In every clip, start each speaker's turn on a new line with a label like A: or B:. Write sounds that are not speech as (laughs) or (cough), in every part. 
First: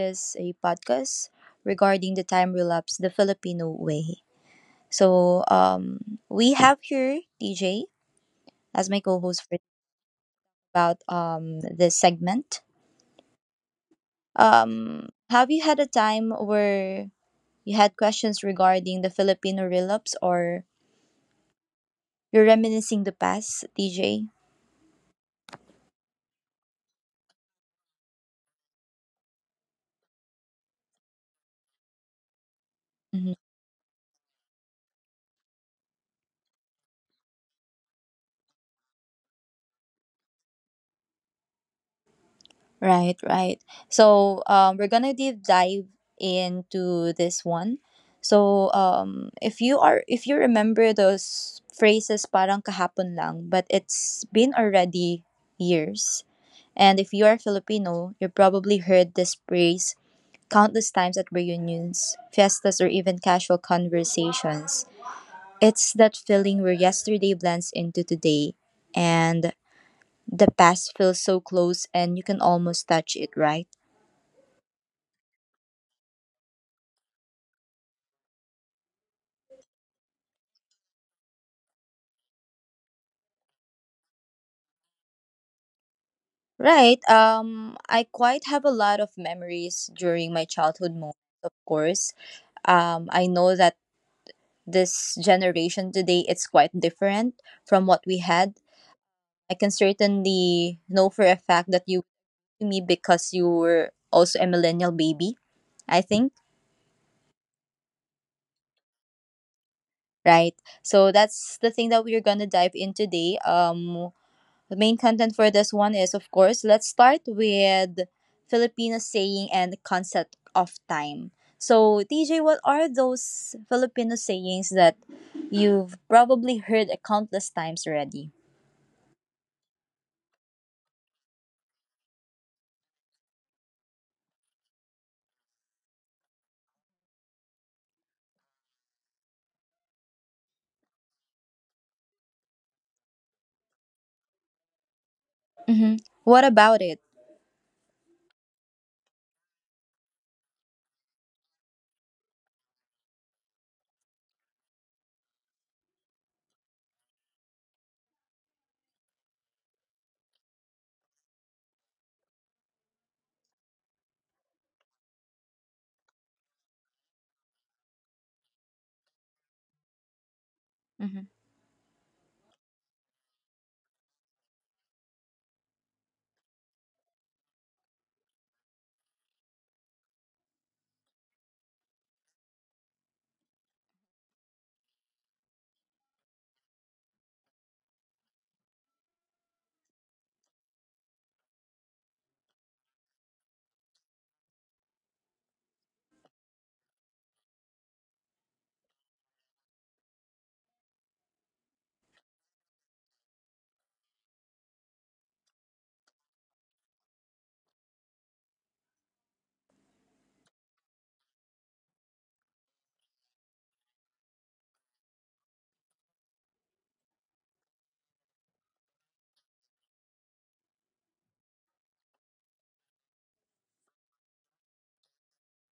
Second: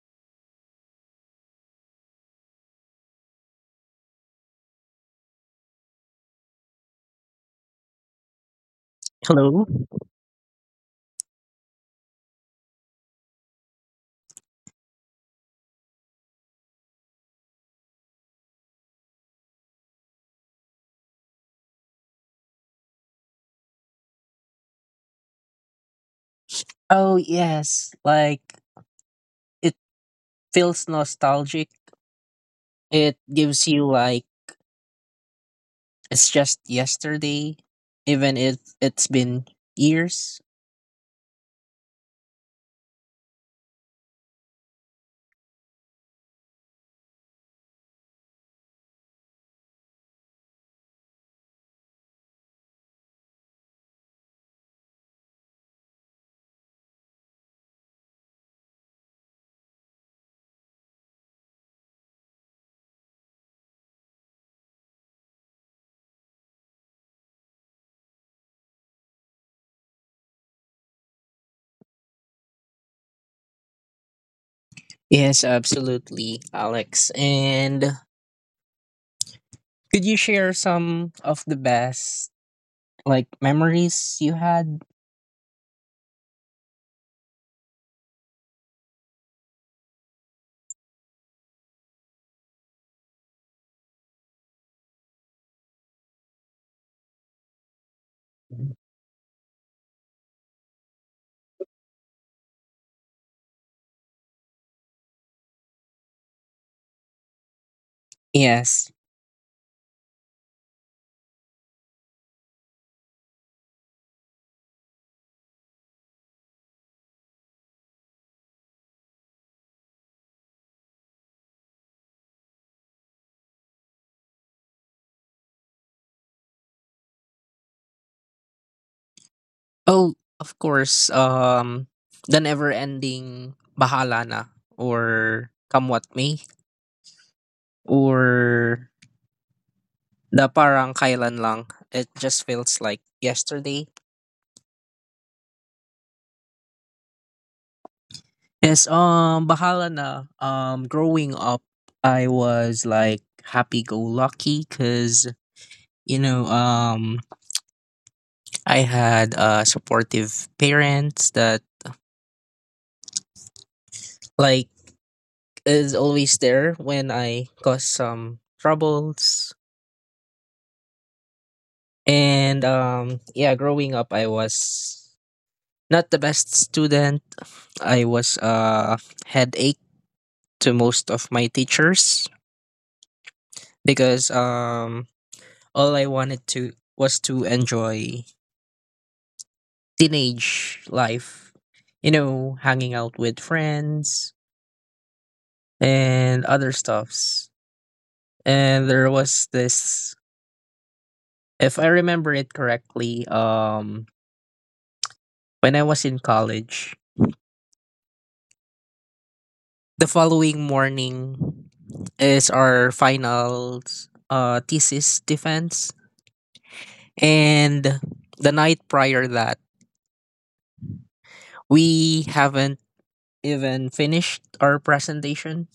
A: is a podcast regarding the time relapse the Filipino way. We have here DJ as my co host for
B: Hello.
A: about this segment. Have you had a time where you had questions regarding the Filipino relapse or you're reminiscing the past, DJ?
B: Oh yes, like it feels nostalgic. It gives you like it's just yesterday, even if it's been years.
A: Right, right. We're gonna deep dive into this one. If you are if you remember those phrases parang kahapon lang, but it's been already years. And if you are Filipino, you probably heard this phrase countless times at reunions, fiestas, or even casual conversations. It's that feeling where yesterday blends into today and the past feels so close and you can almost touch it, right?
B: Yes, absolutely, Alex. And could you share some of the best like memories you had?
A: Right. I quite have a lot of memories during my childhood moments, of course. I know that this generation today it's quite different from what we had. I can certainly know for a fact that you to me because you were also a millennial baby, I think.
B: Yes.
A: Right. So that's the thing that we're gonna dive in today. The main content for this one is, of course, let's start with Filipino saying and concept of time. So, TJ, what are those Filipino sayings that you've probably heard a countless times already?
B: Oh, of course. The never-ending Bahala na or Come What May or The parang kailan lang. It just feels like yesterday.
A: Mm-hmm. What about it?
B: Yes, bahala na. Growing up, I was like happy go lucky because, you know, I had supportive parents that like is always there when I cause some troubles.
A: Mm-hmm.
B: And yeah, growing up, I was not the best student. I was headache to most of my teachers because all I wanted to was to enjoy teenage life, you know, hanging out with friends and other stuffs. And there was this if I remember it correctly, when I was in college, the following morning is our finals thesis defense and the night prior that we haven't even finished our presentation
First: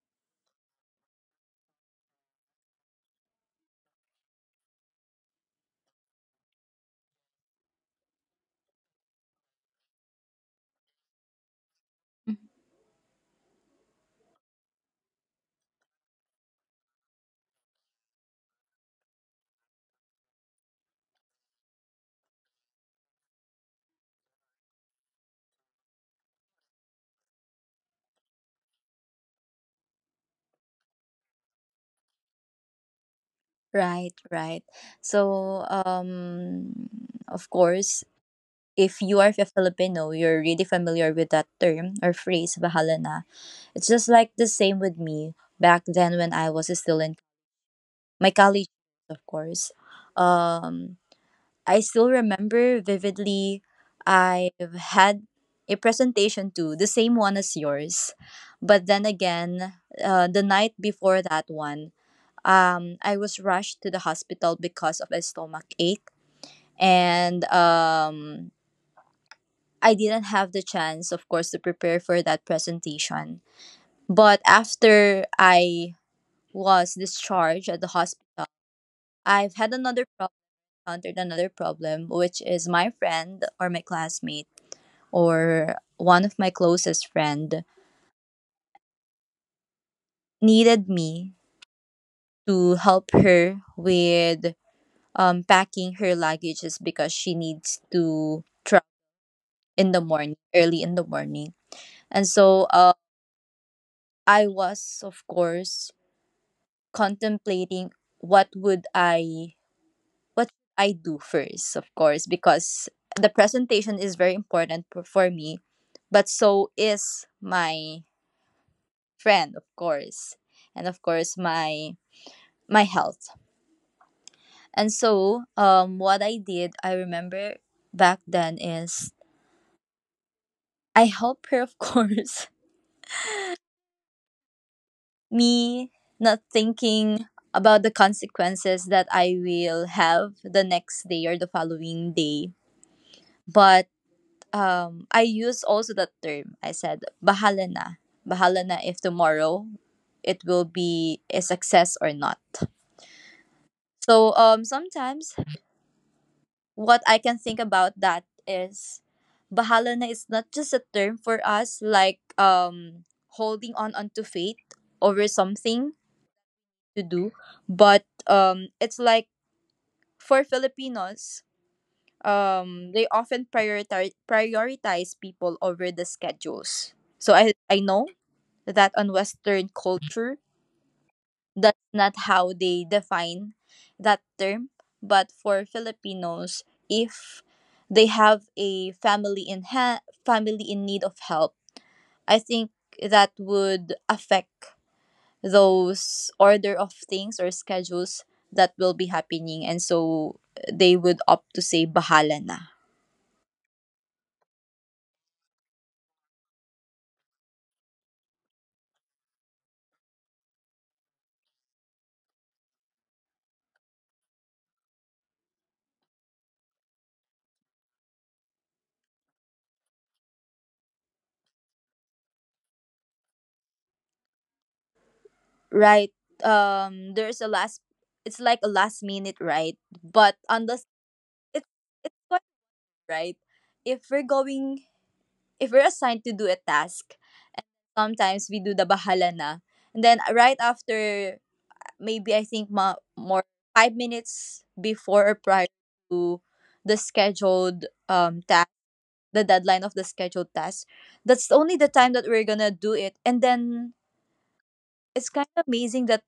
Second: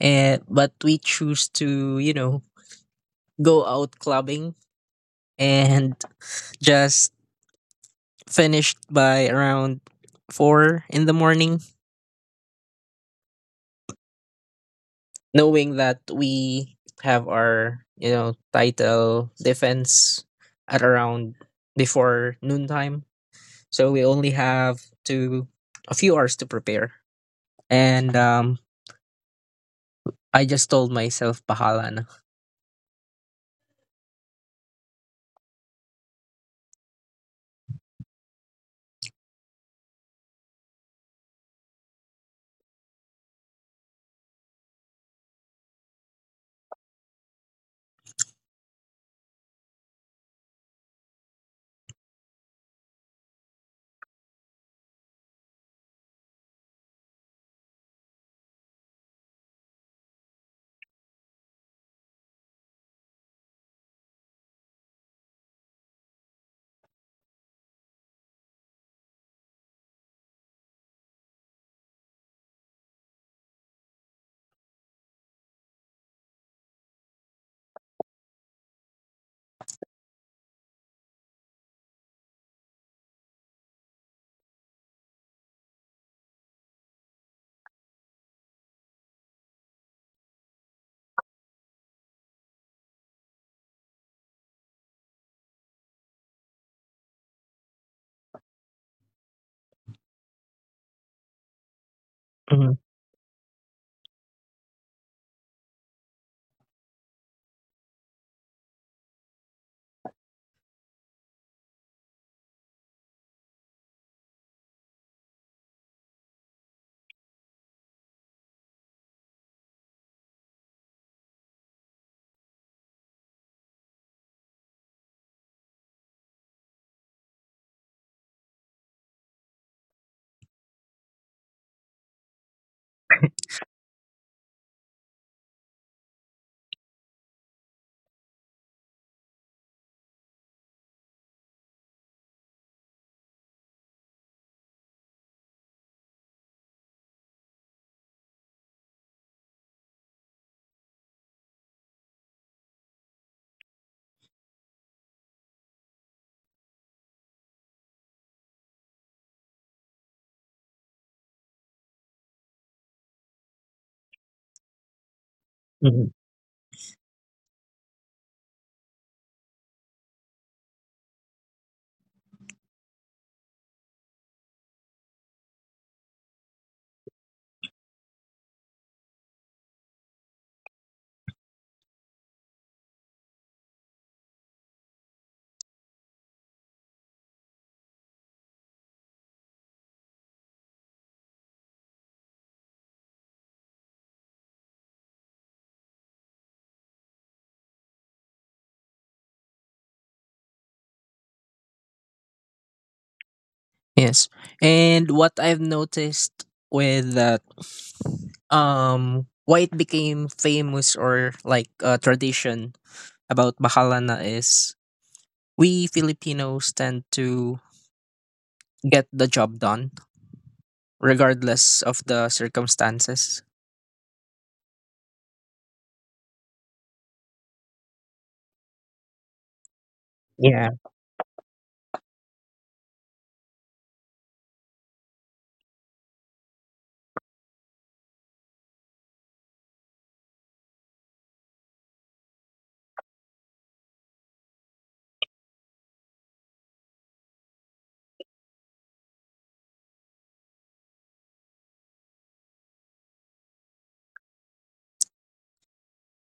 B: and but we choose to, you know, go out clubbing and just finished by around 4 in the morning, knowing that we have our, you know, title defense at around before noontime, so we only have to a few hours to prepare, and I just told myself bahala na.
A: Right, right. So, um, of course, if you are a Filipino, you're really familiar with that term or phrase, bahala na. It's just like the same with me back then when I was still in my college, of course. Um, I still remember vividly. I've had a presentation too, the same one as yours, but then again, the night before that one, I was rushed to the hospital because of a stomach ache, and I didn't have the chance, of course, to prepare for that presentation. But after I was discharged at the hospital, I've had another encountered another problem, which is my friend or my classmate or one of my closest friend needed me to help her with packing her luggages because she needs to travel in the morning, early in the morning. And so
B: Mhm,
A: I was, of course, contemplating what would I, what should I do first, of course, because the presentation is very important for me but so is my friend, of course, and of course my health. What I did, I remember back then is I helped her, of (laughs) course. Me not thinking about the consequences that I will have the next day or the following day, but I use also that term. I said, bahala na if tomorrow it will be a success or not." Sometimes what I can think about that is bahala na is not just a term for us like holding on onto faith over something
B: mhm.
A: to do, but it's like for Filipinos, they often prioritize people over the schedules. So I know that on Western culture that's not how they define that term. But for Filipinos, if they have a family in need of help, I think that would affect those order of things or schedules that will be happening, and so they would opt to say bahala na.
B: Yes. And what I've noticed with that why it became famous or like a tradition about Bahalana is we Filipinos tend to get the job done regardless of the circumstances.
A: Right. There's a last, it's like a last minute, right? but
B: Yeah.
A: unless it, It's quite right. If we're going if we're assigned to do a task, sometimes we do the bahala na, and then right after, maybe I think more 5 minutes before or prior to the scheduled task, the deadline of the scheduled task, that's only the time that we're gonna do it, and then it's kind of amazing that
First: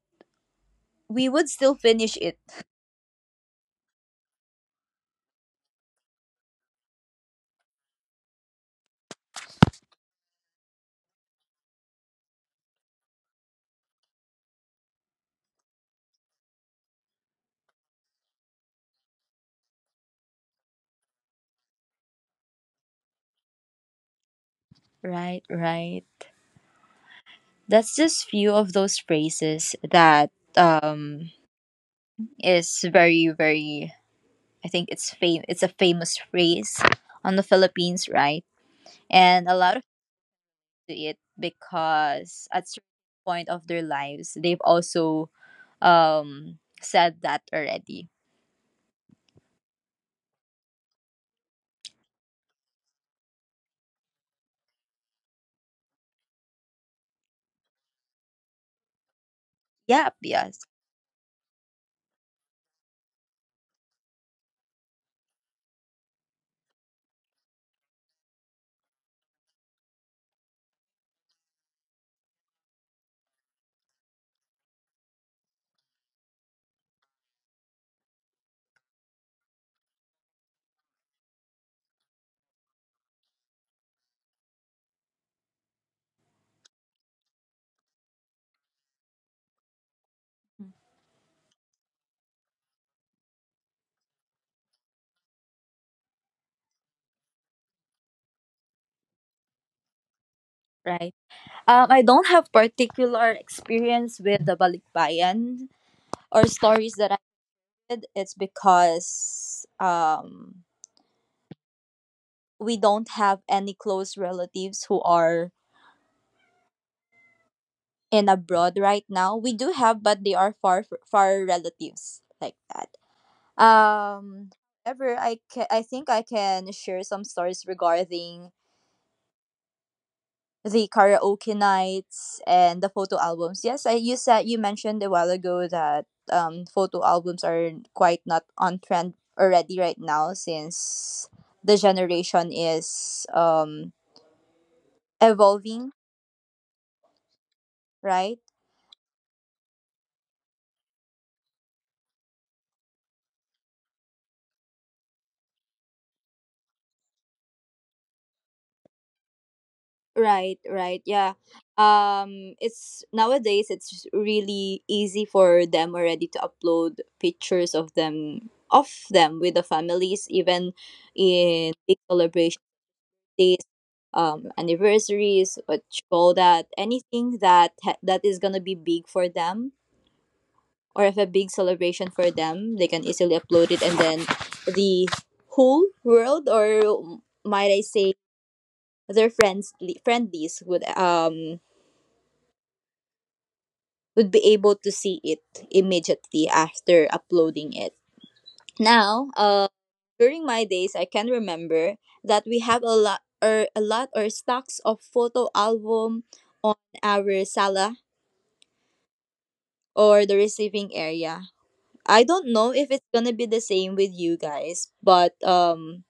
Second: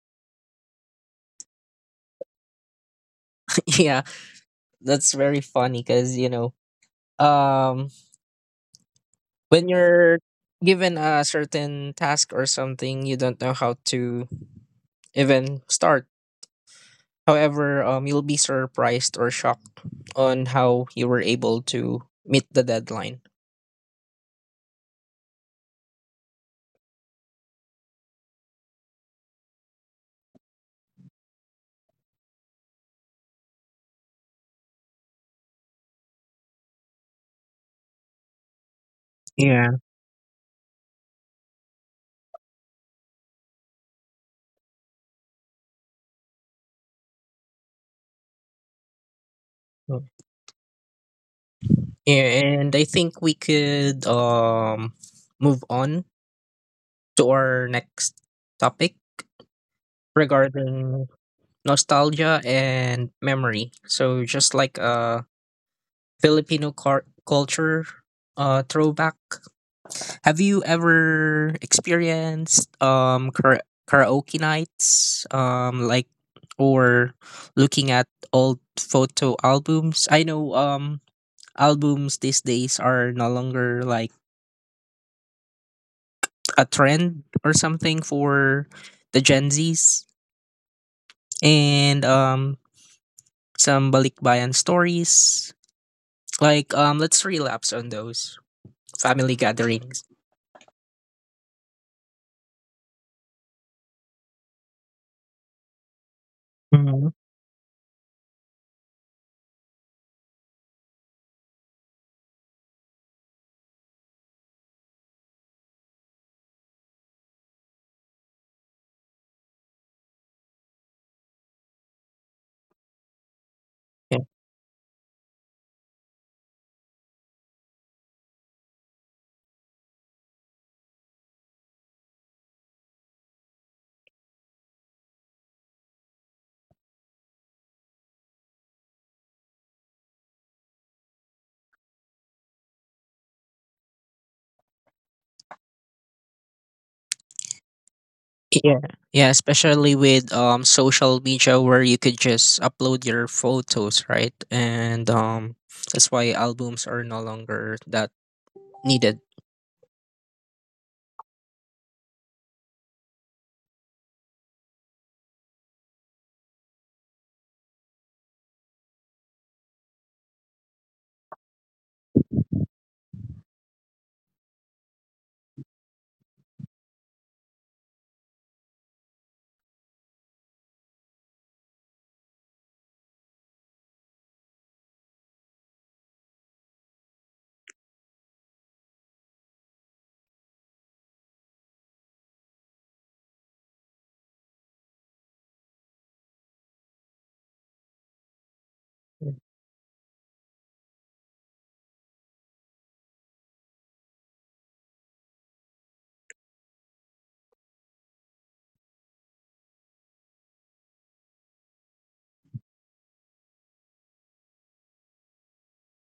A: we would still finish it.
B: (laughs) Yeah, that's very funny cuz you know, um when you're given a certain task or something, you don't know how to even start. However, you'll be surprised or shocked on how you were able to meet the deadline.
A: Right, right. That's just few of those phrases that um is very I think it's a famous phrase on the Philippines, right? And a
B: Yeah.
A: lot of people do it because at certain point of their lives they've also said that already.
B: Mm. And I think we could move on to our next topic
A: Yep, yes,
B: regarding nostalgia and memory. So just like a Filipino culture throwback. Have you ever experienced karaoke nights like or looking at old photo albums? I know albums these days are no longer like a trend or something for the Gen Zs, and some balikbayan stories. Like let's relapse on those family gatherings.
A: right. I don't have particular experience with the balikbayan or stories
B: Mhm.
A: that I did. It's because um we don't have any close relatives who are in abroad right now. We do have, but they are far relatives like that. Um, however, I think I can share some stories regarding the karaoke nights and the photo albums. Yes, I you said you mentioned a while ago that photo albums are quite not on trend already right now since the generation is evolving, right?
B: Yeah, yeah, especially with social media where you could just upload your photos, right? And that's why albums are no longer that needed.
A: Right, right. Yeah. It's nowadays it's really easy for them already to upload pictures of them with the families even in big celebration days, anniversaries, what you call that, anything that is going to be big for them or if a big celebration for them, they can easily upload it, and then the whole world or might I say their friends friendlies would be able to see it immediately after uploading it. Now, during my days, I can remember that we have a lot or stocks of photo album on our sala or the receiving area. I don't know if it's gonna be the same with you guys, but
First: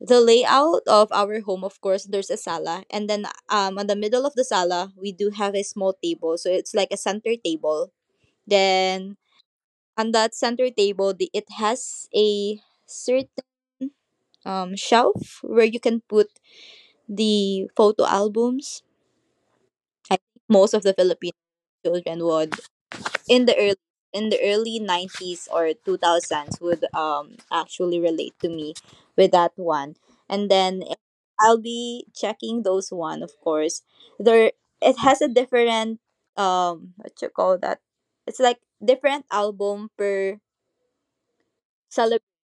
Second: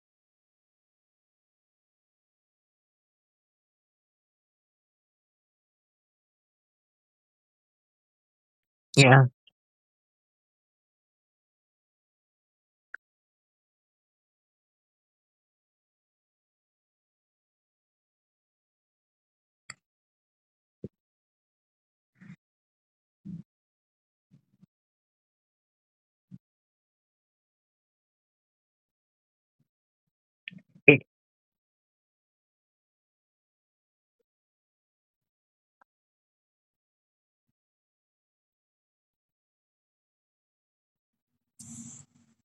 A: the layout of our home, of course, there's a sala, and then on the middle of the sala we do have a small table so it's like a center table. Then
B: Yeah.
A: on that center table, it has a certain shelf where you can put the photo albums. I think most of the Filipino children would in the early 90s or 2000s would actually relate to me with that one. And then
B: i-
A: I'll be checking those one of course. There, it has a different what you call that, it's like different album per celebration.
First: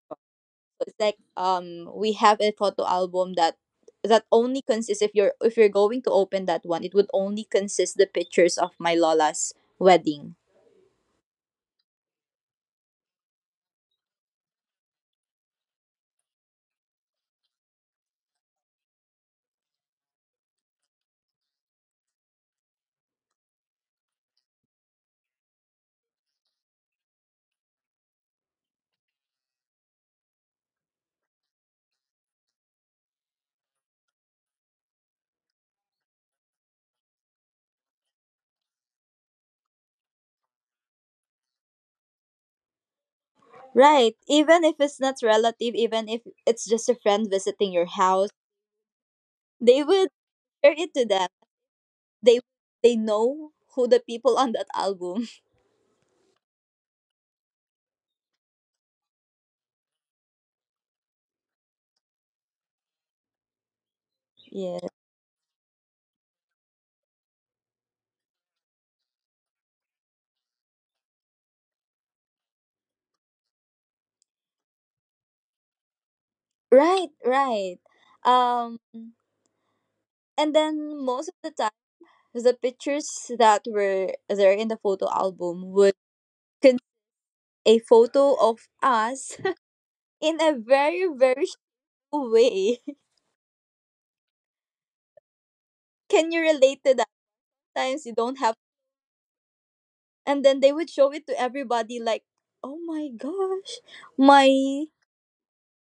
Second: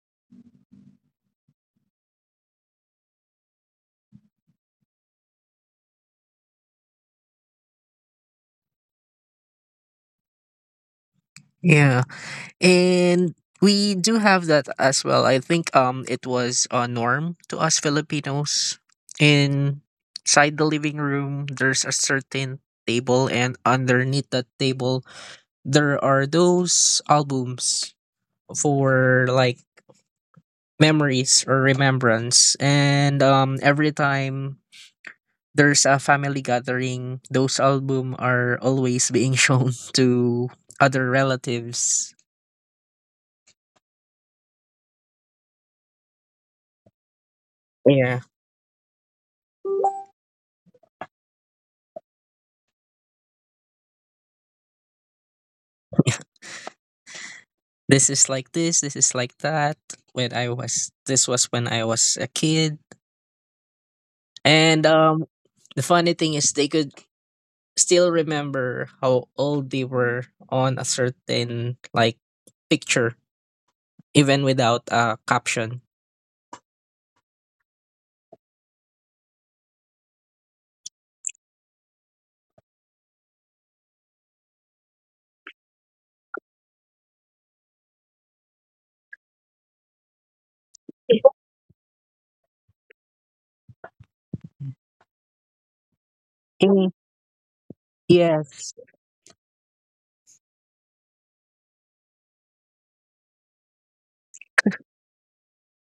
A: Like we have a photo album that that only consists, if you're going to open that one, it would only consist the pictures of my lola's wedding.
B: Yeah. And we do have that as well. I think it was a norm to us Filipinos. Inside the living room, there's a certain table and underneath that table there are those albums for like memories or remembrance. And every time there's a family gathering, those album are always being shown (laughs) to other relatives.
A: Right, even if it's not relative, even if it's just a friend visiting your
B: Yeah.
A: house, they would share it to them. They they know who the people on that album.
B: This is like this is like that. When I was This was when I was a kid.
A: (laughs) Yeah,
B: And the funny thing is they could still remember how old they were on a certain like picture even without a caption.
A: right, right. um and then most of the time the pictures that were there in the photo album would a photo of us (laughs) in a very,
B: (laughs)
A: very shallow way. (laughs) Can you relate
B: Mm,
A: to that? Times you don't have,
B: yes.
A: and then they would show it to everybody like, oh my gosh, my,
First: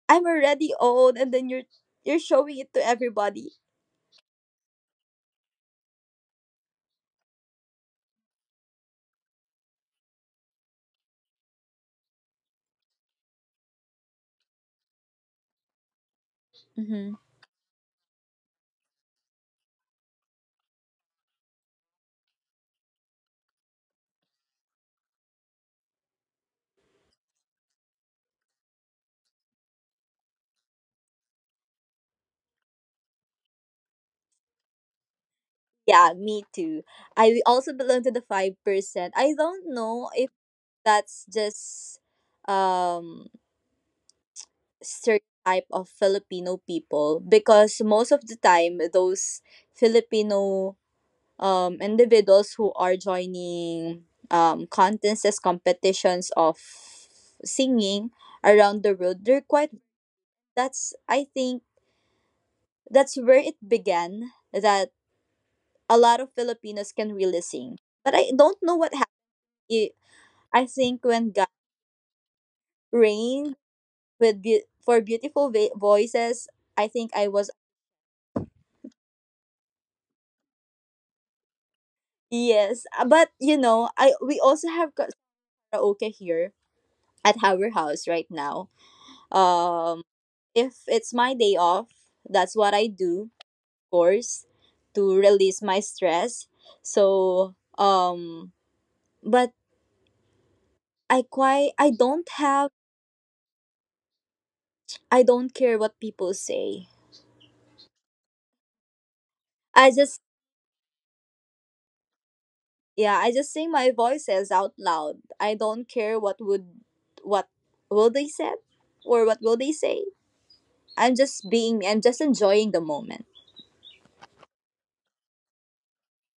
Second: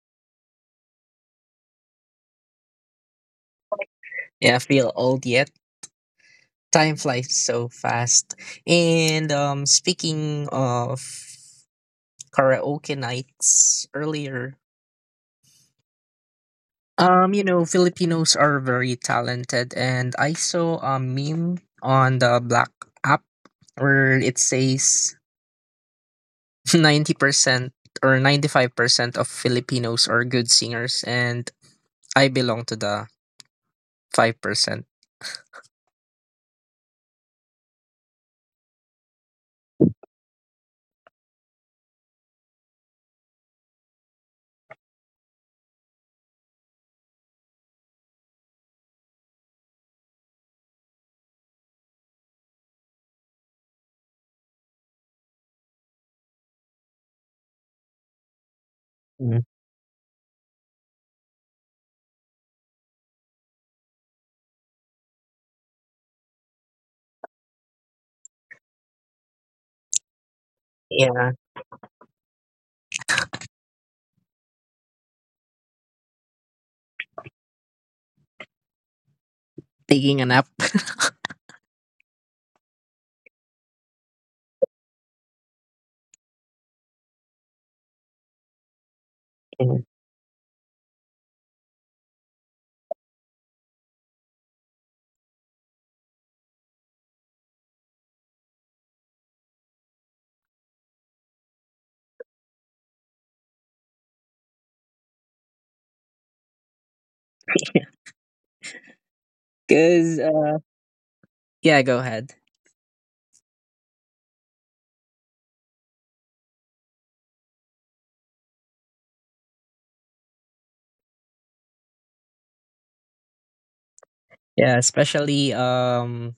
A: I'm already old, and then you're showing it to everybody.
B: Yeah, I feel old yet. Time flies so fast. And speaking of karaoke nights earlier,
A: Hmm.
B: you know, Filipinos are very talented, and I saw a meme on the Black app where it says (laughs) 90% or 95% of Filipinos are good singers, and I belong to the 5%.
A: Yeah, me too. I also belong to the 5%. I don't know if that's just um stereotype of Filipino people because most of the time those Filipino individuals who are joining contests, competitions of singing around the world.
B: Mm.
A: They're quite, that's, I think, that's where it began that a lot of Filipinos can really sing. But I don't know what happened. I think
B: Yeah,
A: when God rained for beautiful voices, I think I was,
B: taking a nap. (laughs)
A: yes. But you know, I we also have karaoke here at our house right now. Um. If it's my day off, that's what I do, of course, to release my stress. So, um, but I quite, I don't have, I don't care what people say. I
B: Cause
A: just
B: yeah, go ahead.
A: Yeah, I just sing my voices out loud. I don't care what would what will they said or what will they say. I'm just being me. I'm just enjoying the moment.
B: Yeah, especially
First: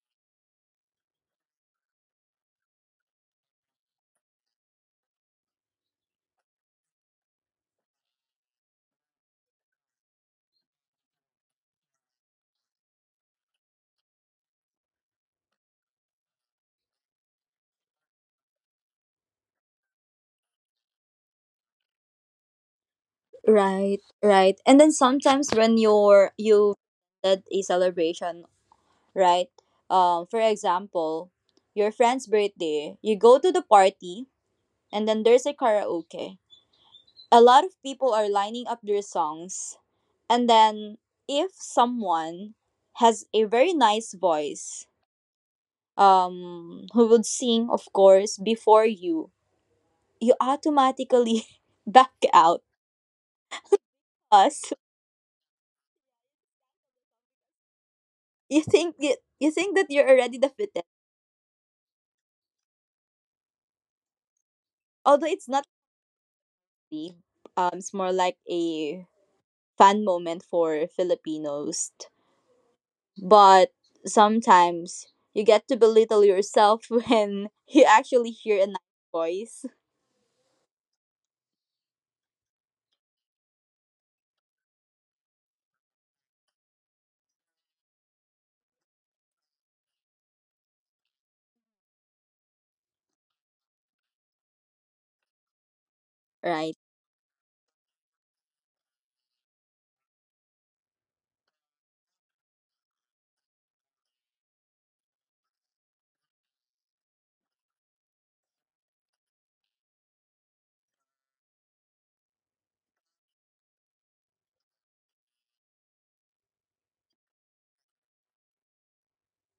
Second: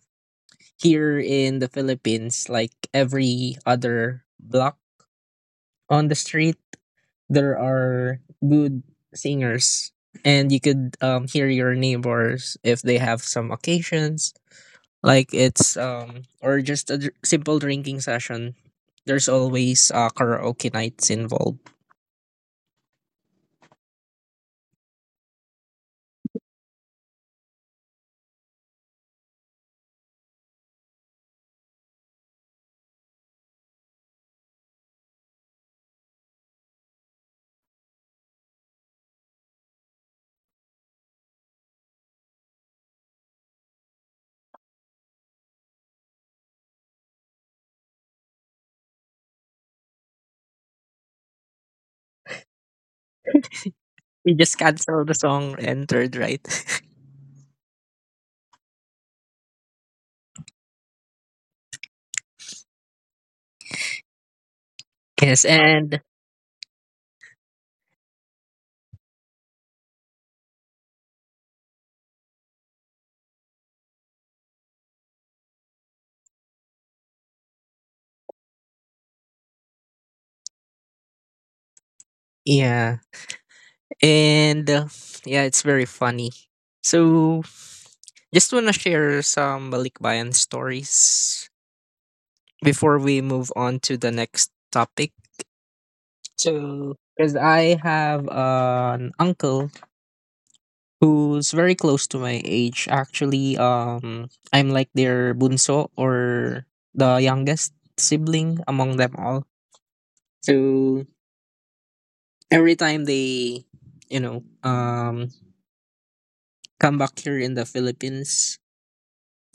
B: here in the Philippines, like every other block on the street, there are good singers, and you could hear your neighbors if they have some occasions, like it's or just a simple drinking session. There's always karaoke nights involved.
A: Right, right. And then sometimes when you did a celebration, right? For example, your friend's birthday, you go to the party, and then there's a karaoke. A lot of people are lining up their songs, and then if someone has a very nice voice, who would sing of course before you, you automatically (laughs) back out
B: We just
A: us.
B: cancel the song entered, right?
A: You think that you're already the,
B: (laughs)
A: although
B: Yes,
A: it's not really, it's more like a fan moment for Filipinos. But sometimes you get to belittle yourself (laughs) when you actually hear a nice voice,
B: yeah, and yeah, it's very funny. So just want to share some Balikbayan stories before we move on to the next topic.
A: right?
B: So, because I have an uncle who's very close to my age. Actually, I'm like their bunso or the youngest sibling among them all. So every time they, you know, come back here in the Philippines,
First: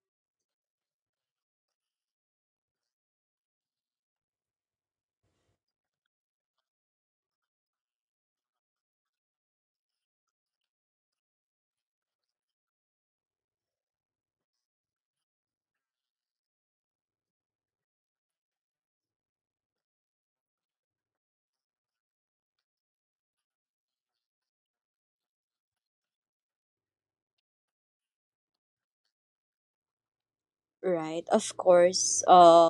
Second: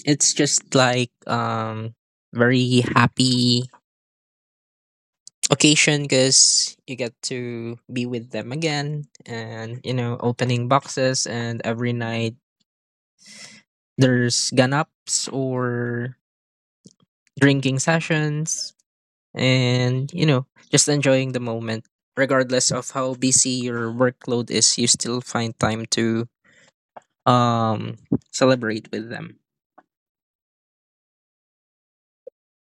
B: it's just like very happy occasion because you get to be with them again, and you know, opening boxes, and every night there's ganaps or drinking sessions, and you know, just enjoying the moment regardless of how busy your workload is. You still find time to um celebrate with them.
A: Right, of course.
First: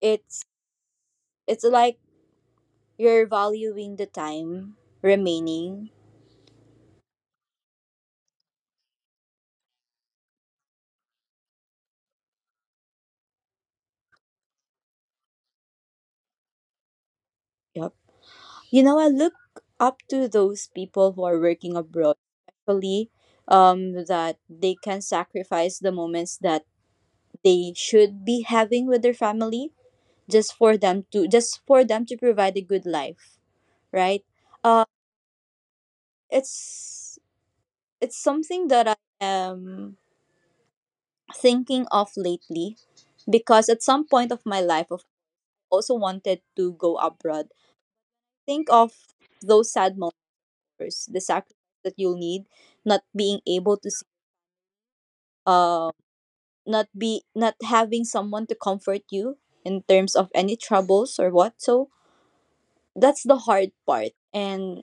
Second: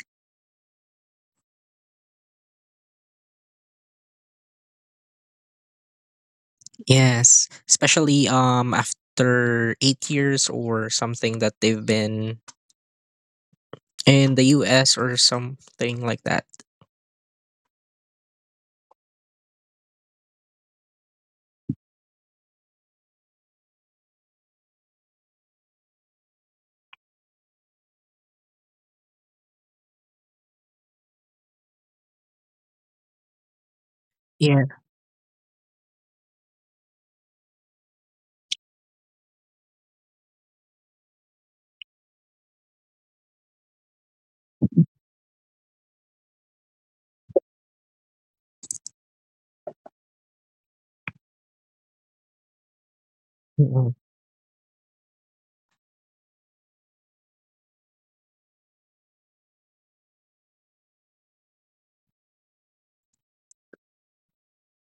A: it's it's like you're valuing the time remaining.
B: Yes, especially after 8 years or something that they've been in the US or something like that.
A: Yep. You know, I look up to those people who are working abroad, especially that they can sacrifice the moments that they should be having with their family just for them to provide a good life, right? uh it's it's something that I am thinking of lately because at some point of my life I also wanted to go abroad. Think of those sad moments, the sacrifice that you'll need, not being able to
B: Mm.
A: see, uh, not having someone to comfort you in terms of any troubles or what so. That's the hard part. And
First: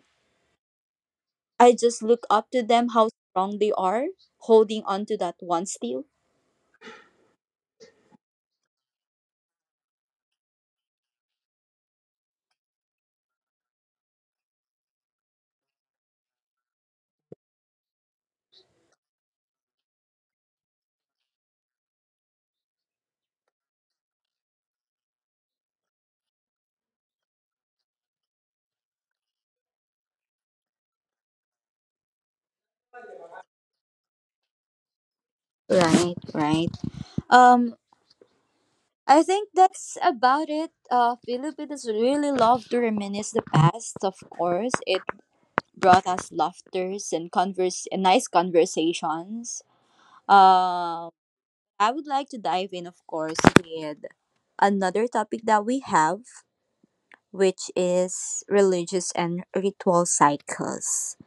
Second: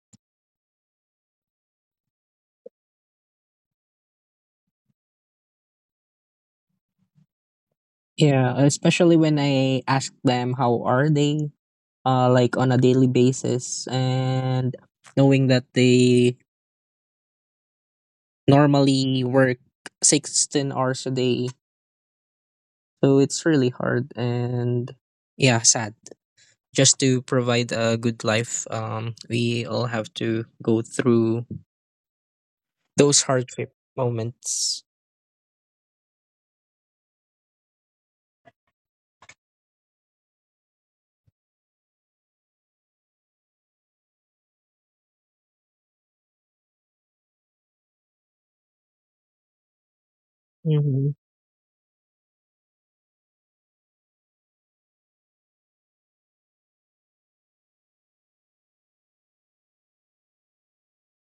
A: I just look up to them, how strong they are holding on to that one steel.
B: Yeah, especially when I ask them how are they, like on a daily basis, and knowing that they normally work 16 hours a day, so it's really hard and yeah, sad. Just to provide a good life, we all have to go through those hardship moments.
A: Right, right. Um, I think that's about it. Filipinos really love to reminisce the past. Of course, it brought us laughters and converse, and nice conversations. Uh,
B: Hmm.
A: I would like to dive in, of course, with another topic that we have, which is religious and ritual cycles.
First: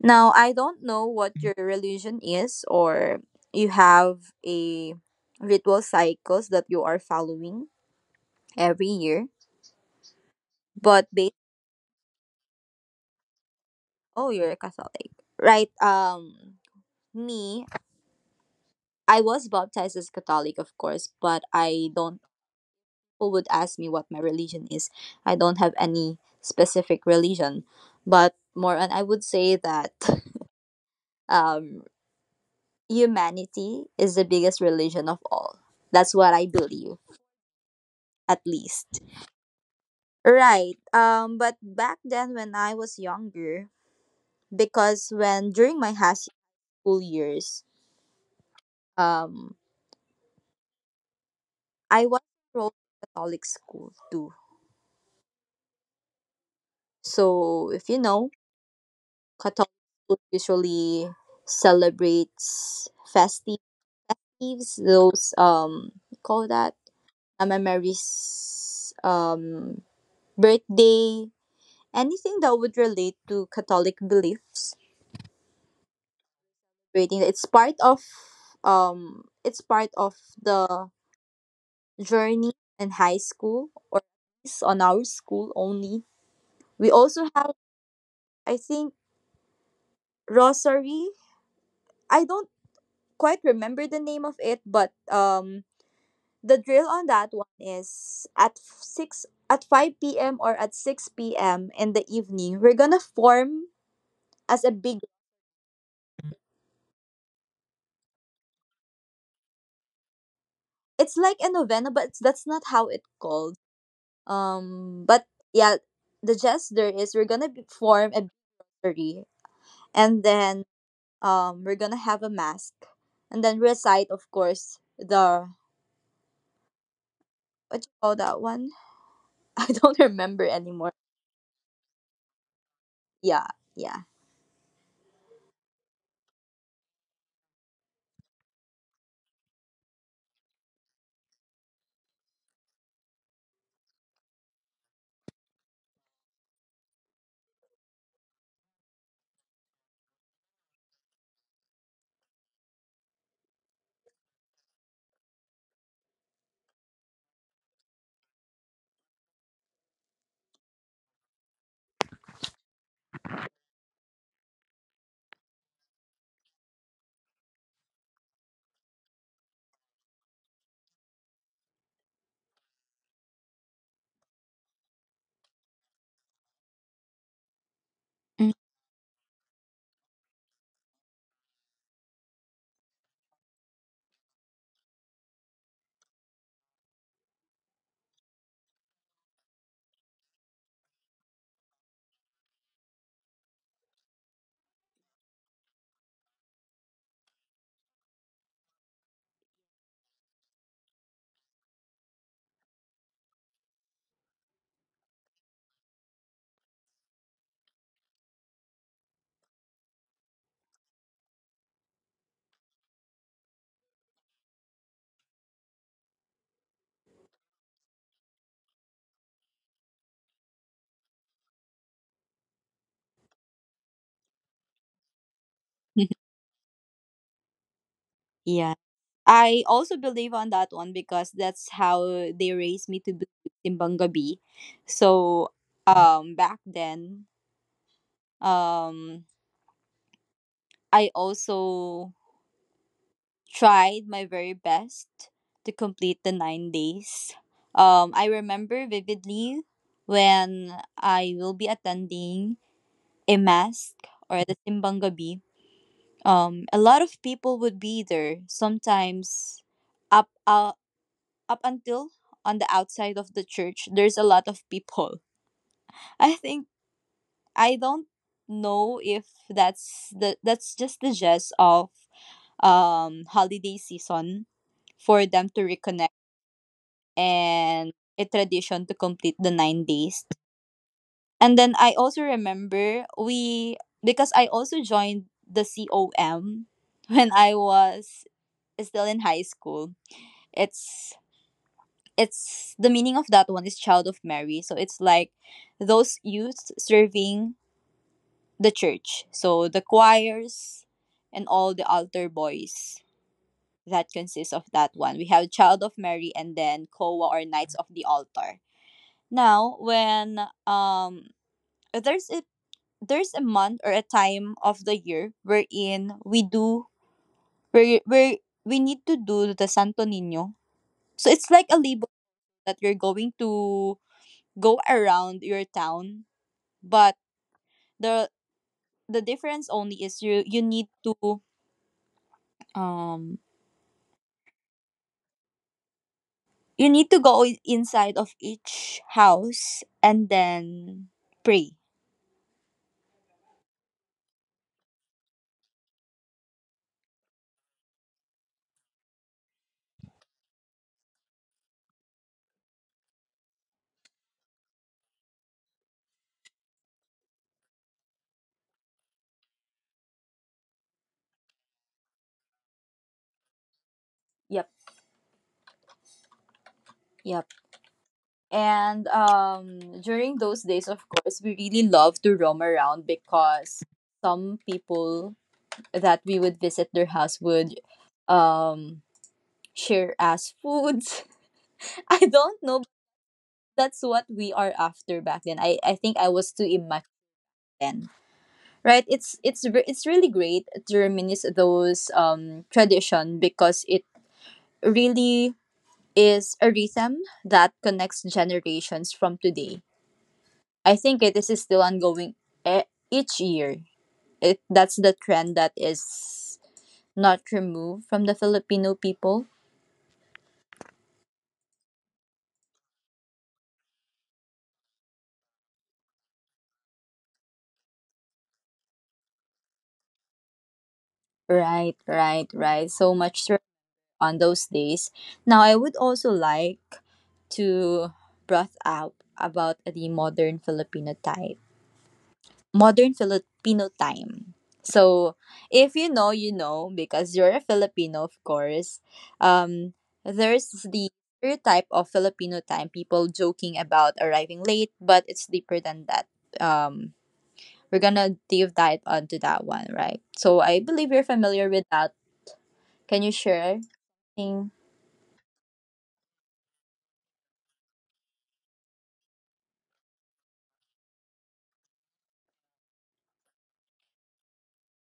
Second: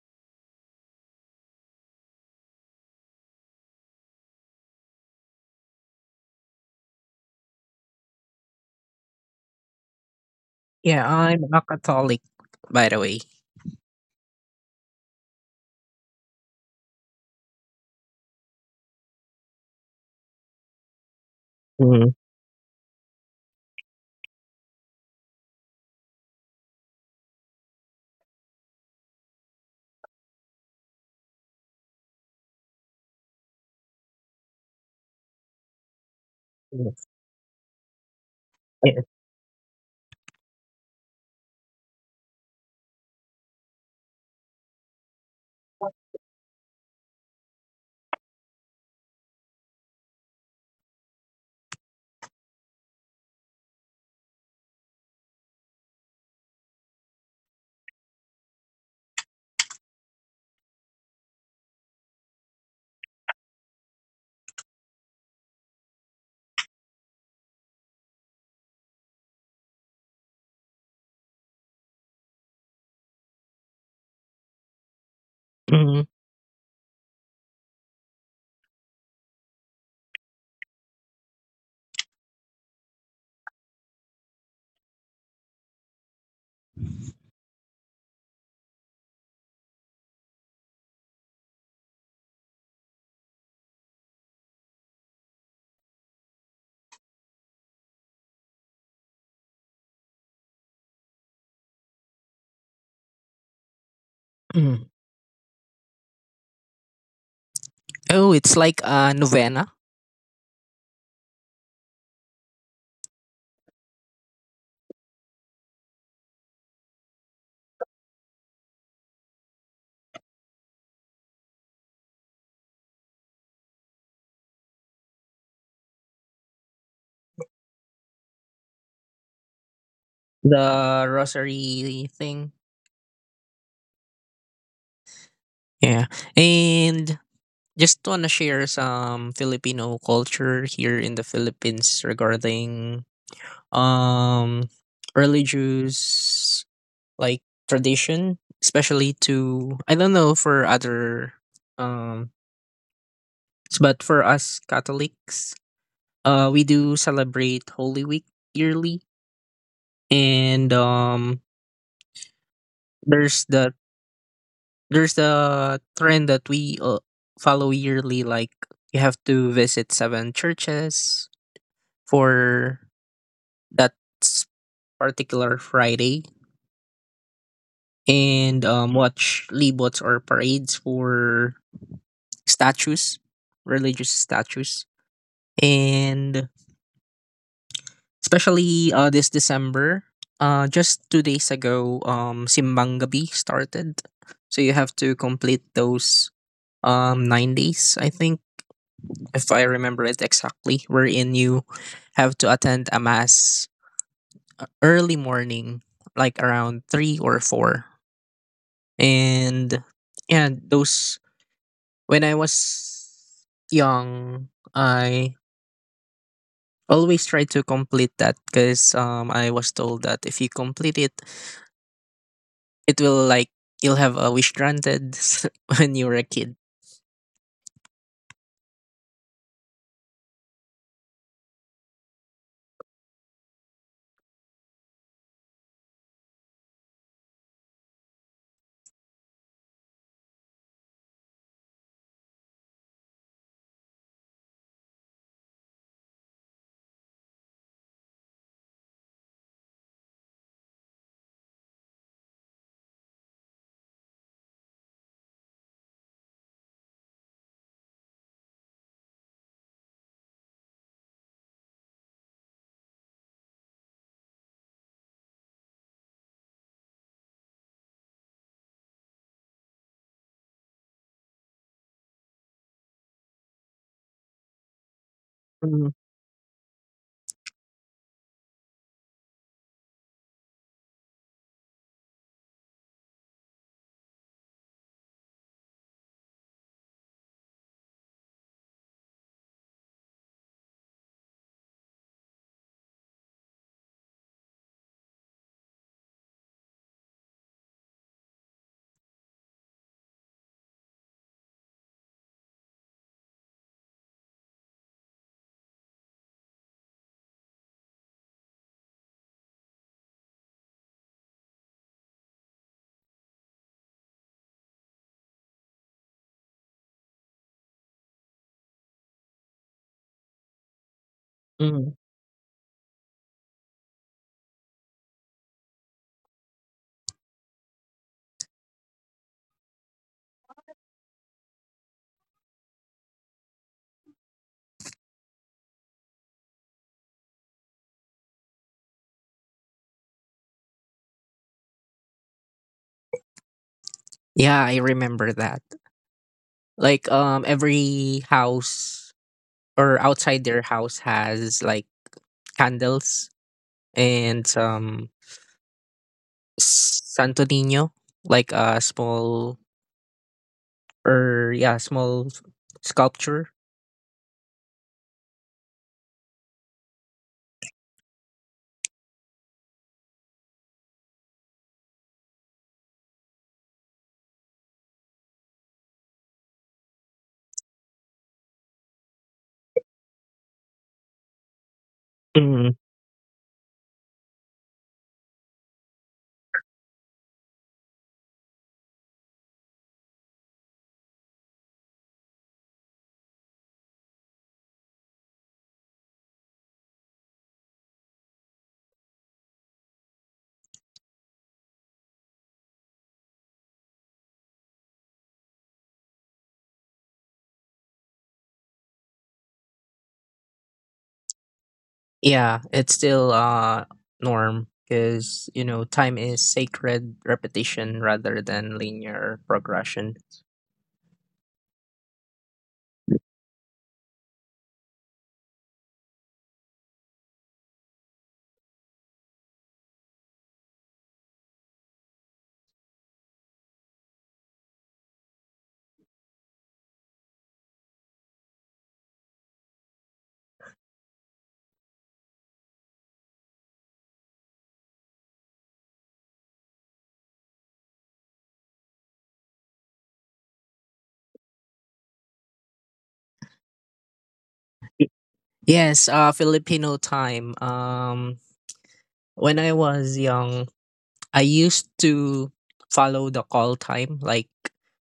A: Now, I don't know what your religion is, or you have a ritual cycles that you are following every year,
B: Yeah,
A: but based.
B: I'm a Catholic, by the way.
A: Oh, you're a Catholic. Right. Me, I was baptized as Catholic, of course, but I
B: Mm.
A: don't, people would ask me what my religion is. I don't have any specific religion, but more on, I would say that (laughs) um humanity is the biggest religion of all. That's what I believe, at least.
B: Yeah.
A: Right. But back then when I was younger, because when during my high school years, um, I was enrolled in Catholic school too. So if you know, Catholic school usually celebrates festives, those call that, memories, birthday, anything that would relate to Catholic beliefs.
B: Mhm.
A: Reading, it's part of the journey in high school, or it's on our school only. We also have, I think, rosary. I don't quite remember the name of it, but the drill on that one is at 6, at 5 p.m, or at 6 p.m, in the evening we're gonna form as a big.
B: (clears throat) Oh, it's like a novena.
A: It's like a novena, but that's not how it called. But yeah, the gesture is we're gonna form a victory, and then we're gonna have a mask, and then recite, of course, the, what you call that one? (laughs) I don't remember anymore.
B: The rosary thing.
A: Yeah, yeah.
B: Yeah. And just wanna share some Filipino culture here in the Philippines regarding um religious like tradition, especially to I don't know for other um but for us Catholics, we do celebrate Holy Week yearly, and there's the there's a trend that we follow yearly, like you have to visit seven churches for that s- particular Friday,
A: Mm.
B: and watch libots or parades for statues, religious statues. And especially this December, just 2 days ago, simbang gabi started, so you have to complete those 9 days, I think, if I remember it exactly, wherein you have to attend a mass early morning, like around three or four. And yeah, those when I was young, I always try to complete that because I was told that if you complete it, it will like you'll have a wish granted (laughs) when you were a
A: (laughs)
B: kid.
A: Yeah. I also believe on that one because that's how they raised me to believe timbang gabi. So, back then, um I also tried my very best to complete the 9 days. I remember vividly when I will be attending a mass or the Simbang Gabi. A lot of people would be there, sometimes up, uh, up until on the outside of the church, there's a lot of people. (laughs) I think I don't know if that's the that's just the gist of holiday season for them to
B: Mm,
A: reconnect, and a tradition to complete the 9 days. And then I also remember we because I also joined the COM (laughs) when I was still in high school. It's it's the meaning of that one is child of Mary. So it's like those youths serving the church. So the choirs and all the altar boys that consists of that one. We have Child of Mary, and then Koa, or Knights of the Altar. Now, when, um there's a there's a month or a time of the year wherein we do, where we need to do the Santo Nino. So it's like a
B: mm.
A: label that you're going to go around your town, but the the difference only is um you need to go inside of each house and then pray.
B: Yeah, I remember that. Like every house or outside their house has like candles and some Santo Nino, like a small, or yeah, small sculpture.
A: Yep. Yep. And during those days, of course, we really love to roam around because some people that we would visit their house would, um, share us foods. (laughs) I don't
B: Mhm.
A: know. But that's what we are after back then. I think I was too immature then. Right? It's it's really great to reminisce those tradition, because it really is a rhythm that connects generations from today. I think this is still ongoing each year. It that's the trend that is not removed from the Filipino people.
B: Yeah, it's still norm because you know time is sacred repetition rather than linear progression.
A: Right, right, right. So much to on those days. Now I would also like to brought up about the modern Filipino type. Modern Filipino time. So, if you know, you know, because you're a Filipino, of course. Um, there's the stereotype of Filipino time, people joking about arriving late, but it's deeper than that. Um, we're gonna deep dive onto that one, right? So, I believe you're familiar with that. Can you share? Thing? (laughs)
B: Yes, Filipino time. When I was young, I used to follow the call time, like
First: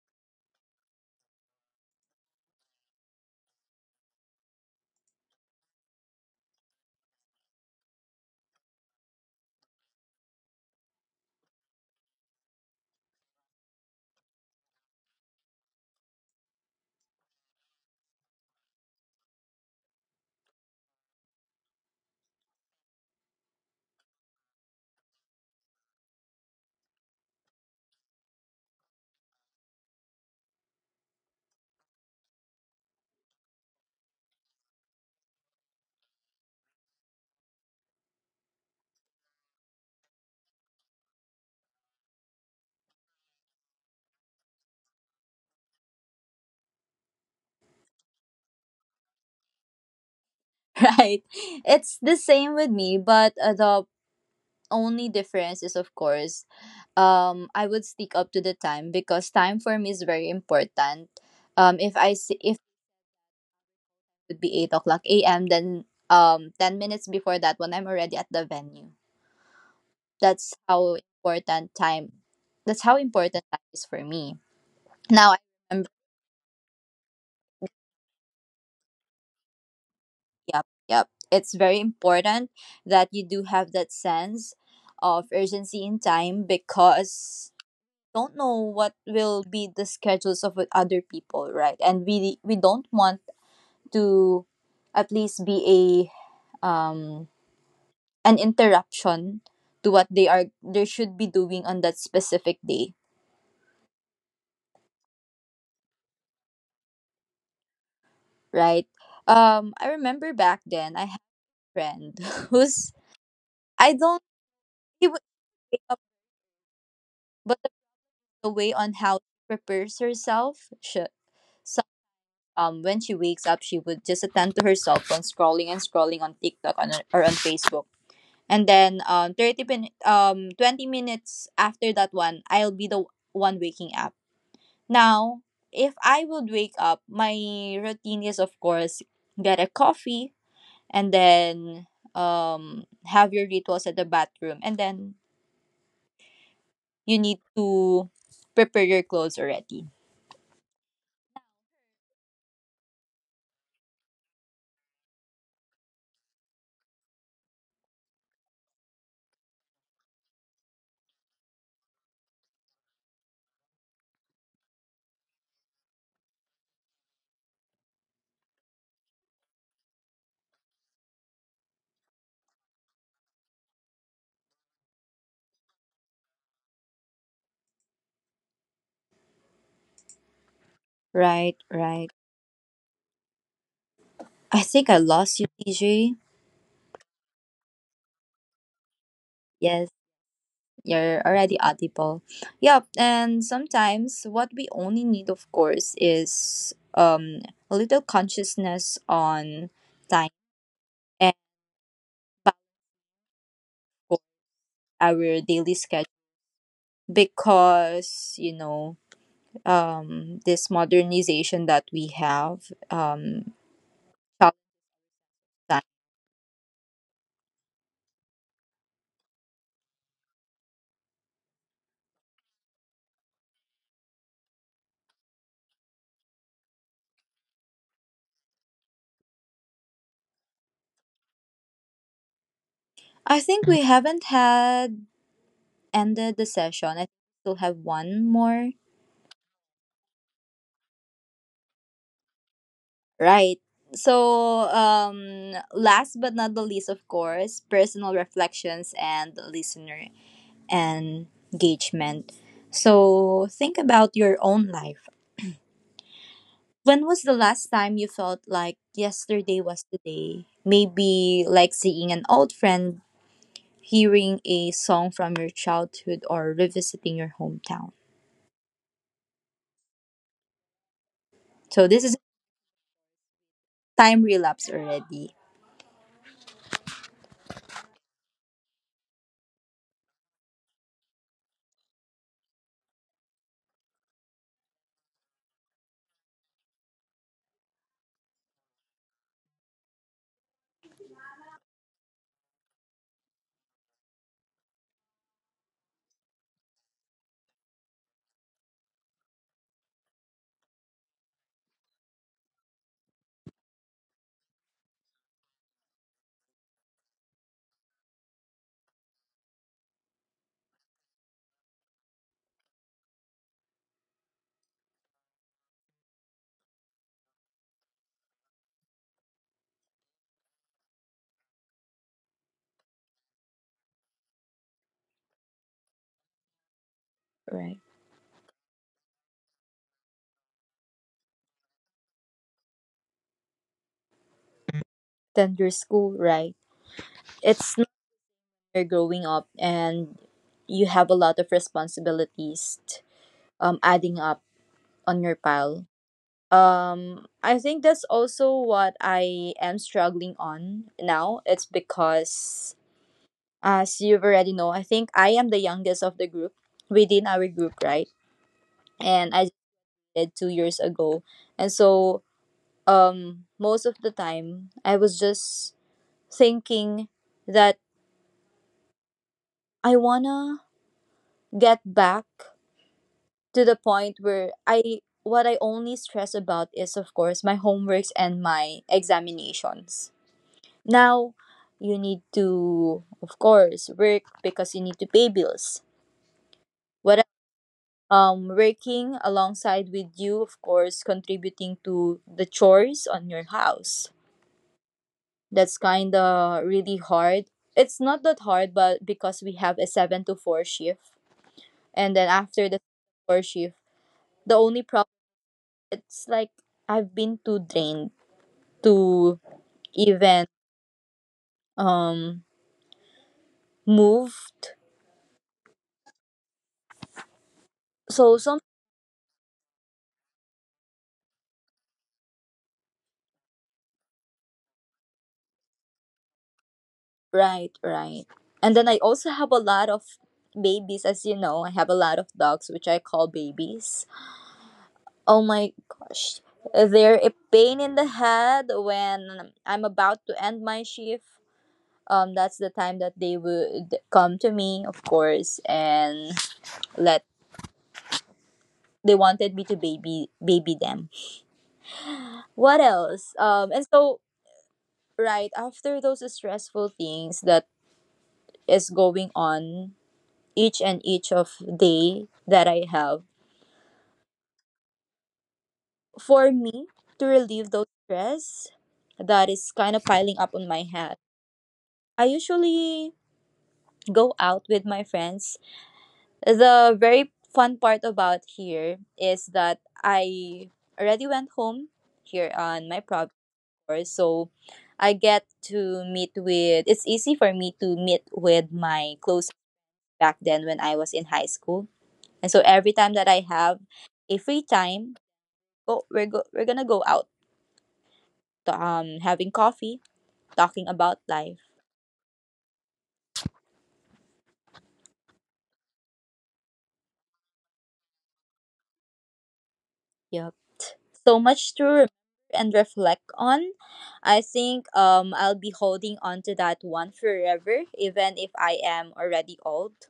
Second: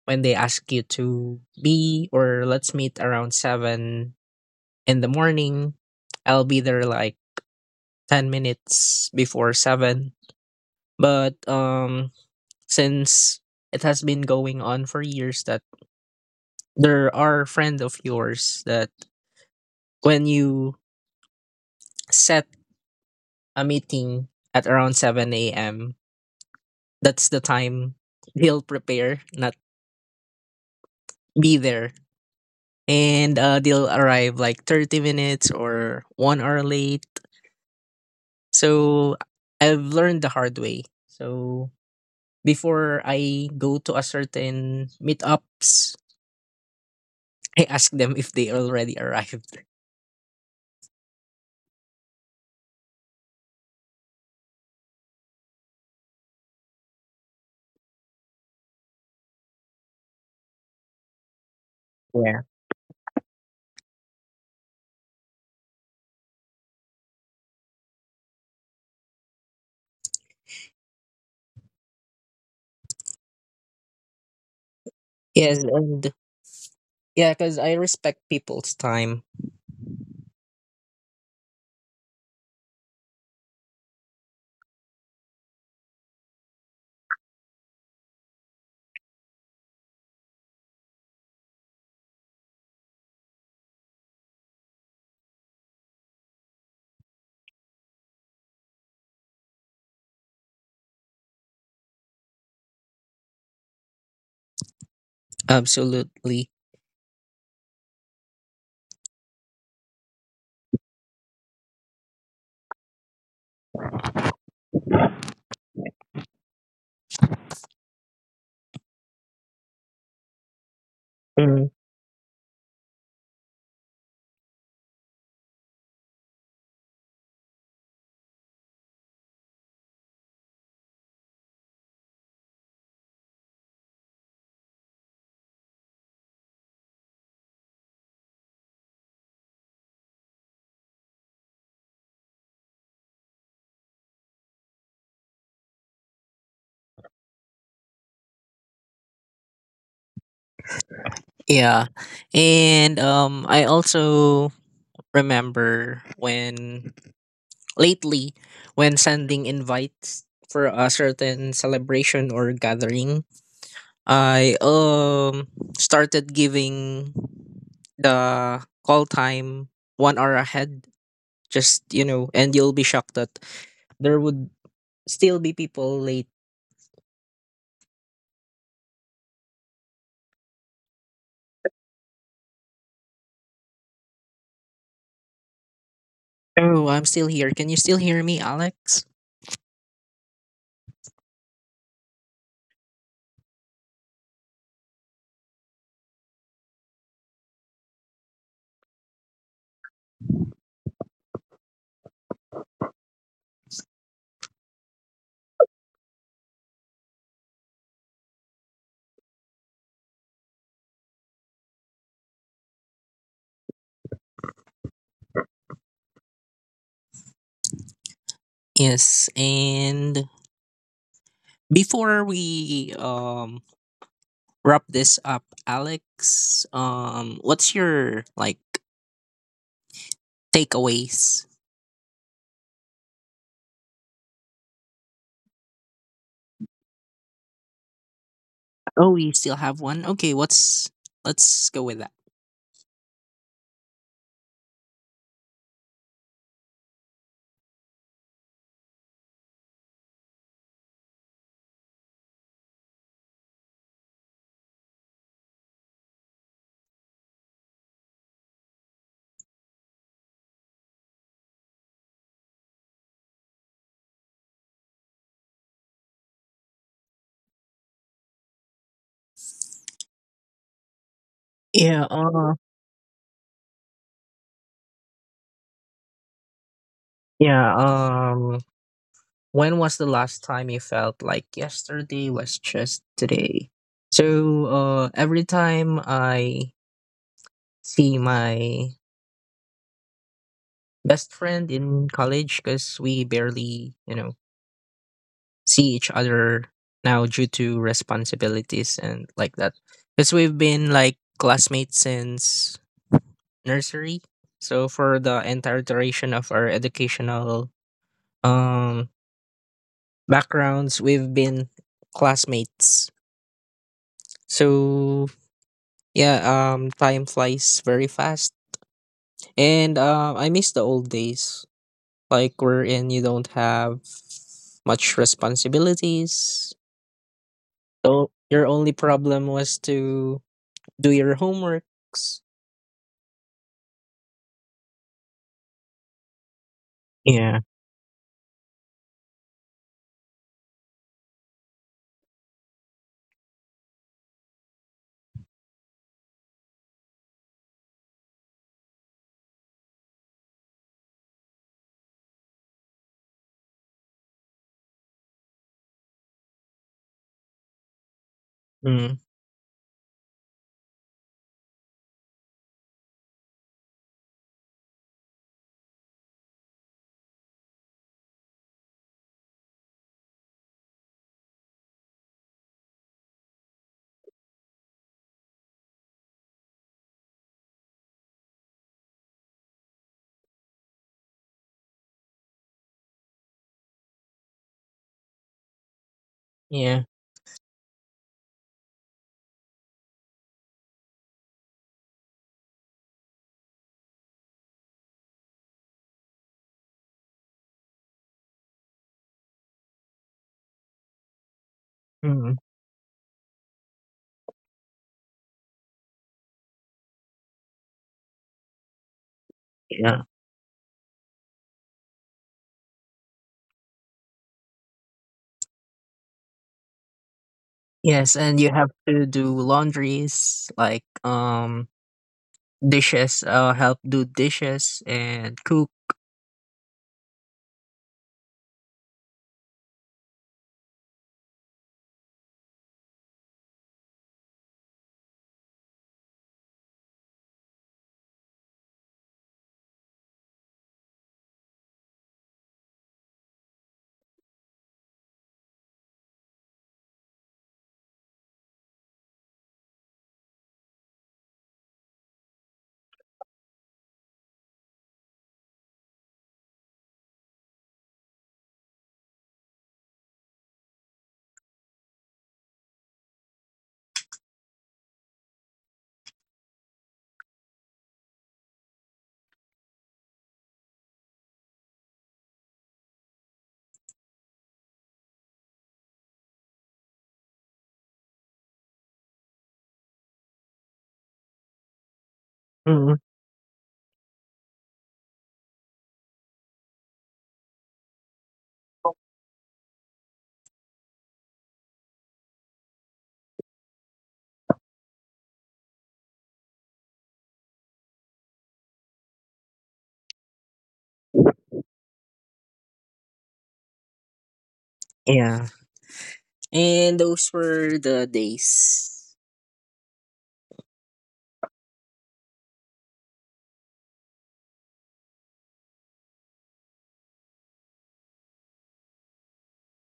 B: when they ask you to be or let's meet around 7 in the morning. I'll be there like 10 minutes before 7. But since it has been going on for years that there are friend of yours that when you set a meeting at around seven a.m., that's the time he'll prepare, not be there, and they'll arrive like 30 minutes or 1 hour late. So I've learned the hard way. So before I go to a certain meetups, (laughs) I ask them if they already arrived.
A: Right, it's the same with me, but the only difference is, of course, I would stick up to the time, because time for me is very important. If I see
B: Yeah.
A: if it would be 8 o'clock a.m., then 10 minutes before that, when I'm already at the venue. That's how important time that's how important time is for me. Now I
B: Yes,
A: remember,
B: and yeah, because I respect people's time.
A: yep, yep. It's very important that you do have that sense of urgency in time, because don't know what will be the schedules of with other people, right? And we don't want to at least be a um an interruption to what they should be doing on that specific day,
B: Absolutely.
A: right? I remember back then I had a friend (laughs) who's I don't he would wake up, but the way on how she prepares herself, she,
B: Hmm.
A: so, when she wakes up, she would just attend to her cell phone, scrolling and scrolling on TikTok, or on Facebook, and then 30 20 minutes after that one, I'll be the one waking up. Now, if I would wake up, my routine is, of course, get a coffee, and then have your rituals at the bathroom, and then you need to prepare your clothes already.
B: Yeah. And I also remember when lately, when sending invites for a certain celebration or gathering, I started giving the call time 1 hour ahead. Just you know, and you'll be shocked that there would still be people late.
A: Right, right. I think I lost you, DJ.
B: Oh, I'm still here. Can you still hear me, Alex?
A: You're already audible. Yep. And sometimes what we only need, of course, is, a little consciousness on time and about our daily schedule, because, you know, this modernization that we have, challenge time.
B: Yes. And before we wrap this up, Alex, what's your like takeaways.
A: I think we haven't had ended the session. I think we still have one more.
B: Oh, we still have one. Okay, what's let's go with that.
A: Right. So, last but not the least, of course, personal reflections and listener engagement. So, think about your own life. When was the last time you felt like yesterday was today? Maybe like seeing an old friend, hearing a song from your childhood, or revisiting your hometown. So, this
B: Yeah,
A: is time relapse already.
B: yeah, when was the last time you felt like yesterday was just today? So, every time I see my best friend in college, because we barely, you know, see each other now due to responsibilities and like that. Because we've been like classmates since nursery. So, for the entire duration of our educational um backgrounds, we've been classmates, so yeah, time flies very fast, and I miss the old days, like wherein you don't have much responsibilities,
A: Right.
B: so your only problem was to do your homeworks.
A: Then your school, right?
B: Yeah.
A: It's, you're growing up and you have a lot of responsibilities adding up on your pile. I think that's also what I am struggling on now. It's because, as you've already know, I think I am the youngest of the group within our group, right?
B: Mm,
A: And I did 2 years ago. And so, most of the time I was just thinking that I wanna get back to the point where I what I only stress about is, of course, my homeworks and my examinations. Now you need to, of course, work because you need to pay bills.
B: yeah.
A: What else? Working alongside with you, of course, contributing to the chores on your house. That's kind of really hard. It's not that hard, but because we have a 7 to 4 shift, and then
B: Mm,
A: after the 4 shift, the only problem, it's like I've been too drained to
B: yeah.
A: even um moved.
B: Yes,
A: So
B: and
A: some.
B: you have to do laundries like dishes, help do dishes and cook.
A: Right, right. And then I also have a lot of babies, as you know. I have a lot of dogs which I call babies. Oh my gosh. They're a pain in the head when I'm about to end my shift. That's the time that they would come to me, of course, and let they wanted me to baby them. What else? And so right after those stressful things that is going on each and each of day that I have, for me to relieve those stress that is kind of piling up on my head, I usually go out with my friends. The very fun part about here is that I already went home here on my province, so I get to meet with it's easy for me to meet with my close, back then when I was in high school. And so every time that I have a free time, we're gonna go out, having coffee, talking about life.
B: Yeah. And those were the days.
A: Yep. So much to remember and reflect on. I think I'll be holding on to that one forever, even if I am already old.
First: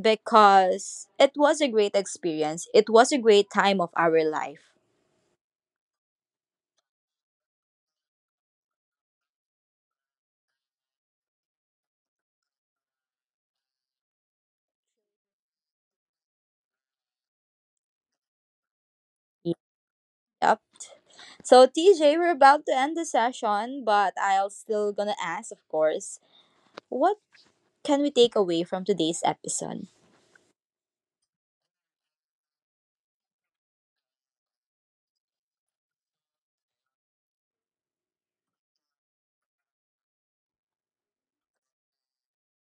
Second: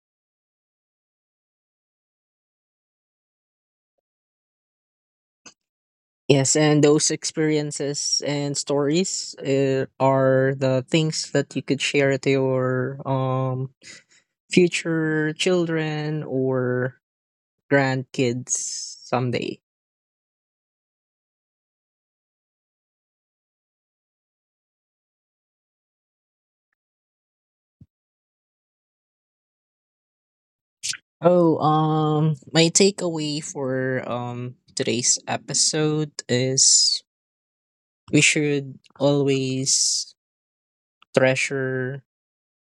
A: Because it was a great experience. It was a great time of our life.
B: Yes, and those experiences and stories are the things that you could share to your future children or grandkids someday.
A: Yep. So, TJ, we're about to end the session, but I'll still gonna ask, of course, what can we take away from today's episode?
B: Oh, my takeaway for today's episode is we should always treasure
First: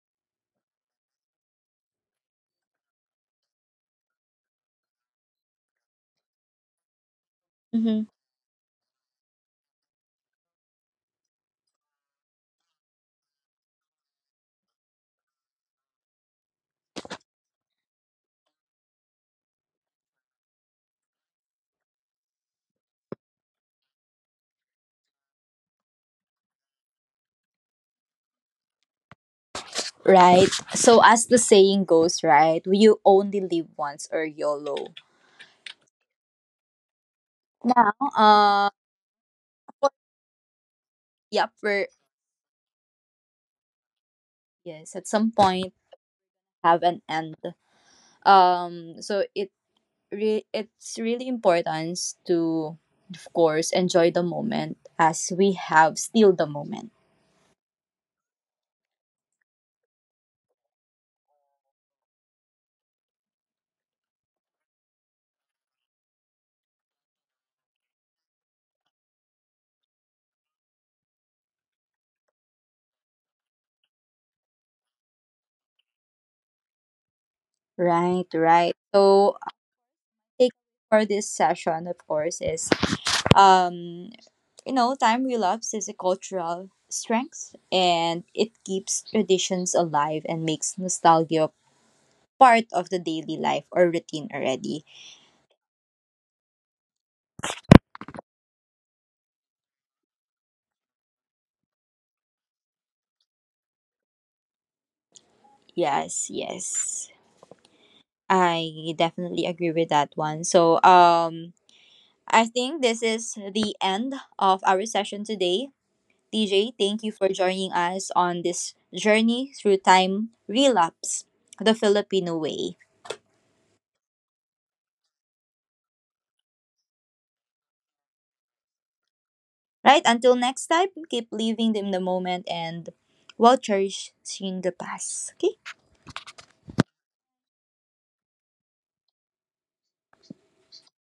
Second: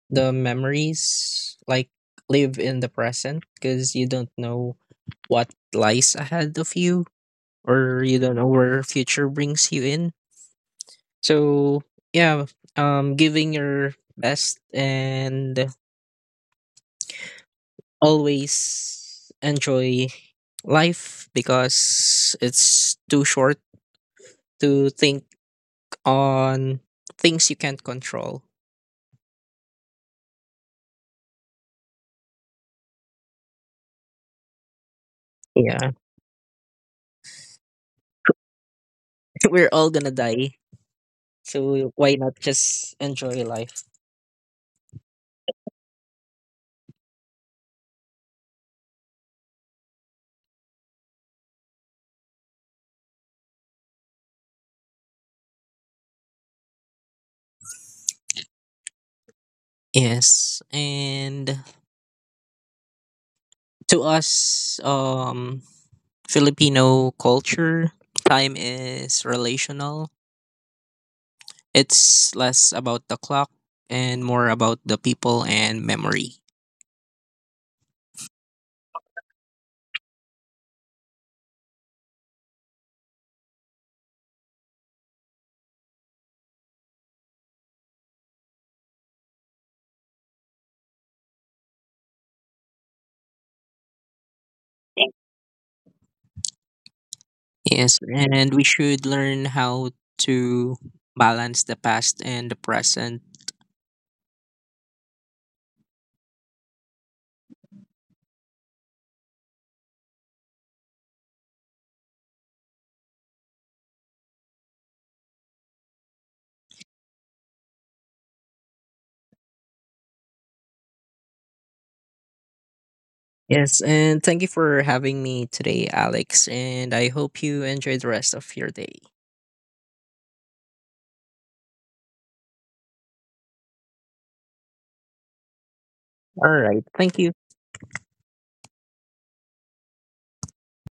B: the memories, like live in the present because you don't know what lies ahead of you, or
A: Mm-hmm.
B: you don't know where future brings you in, so yeah, giving your best and always enjoy life because it's too short to think on things you can't control.
A: Right. So, as the saying goes, right, you only live once, or YOLO.
B: Yeah.
A: Now,
B: (laughs) We're all
A: for-
B: gonna die,
A: yeah, for
B: so why not just enjoy life.
A: yes, at some point have an end. So it's really important to, of course, enjoy the moment as we have still the moment.
B: Yes, and to us, Filipino culture, time is relational. It's less about the clock and more about the people and memory.
A: Right, right. So, take for this session, of course, is um time relapse is a cultural strength, and it keeps traditions alive and makes nostalgia part of the daily life or routine already.
B: Yes, and we should learn how to balance the past and the present.
A: Yes, yes. I definitely agree with that one. So, I think this is the end of our session today. TJ, thank you for joining us on this journey through time relapse, the Filipino way.
B: Yes, and thank you for having me today, Alex. And I hope you enjoy the rest of your day.
A: Right? Until next time, keep living in the moment and while cherishing the past. Okay?
B: All right. Thank you.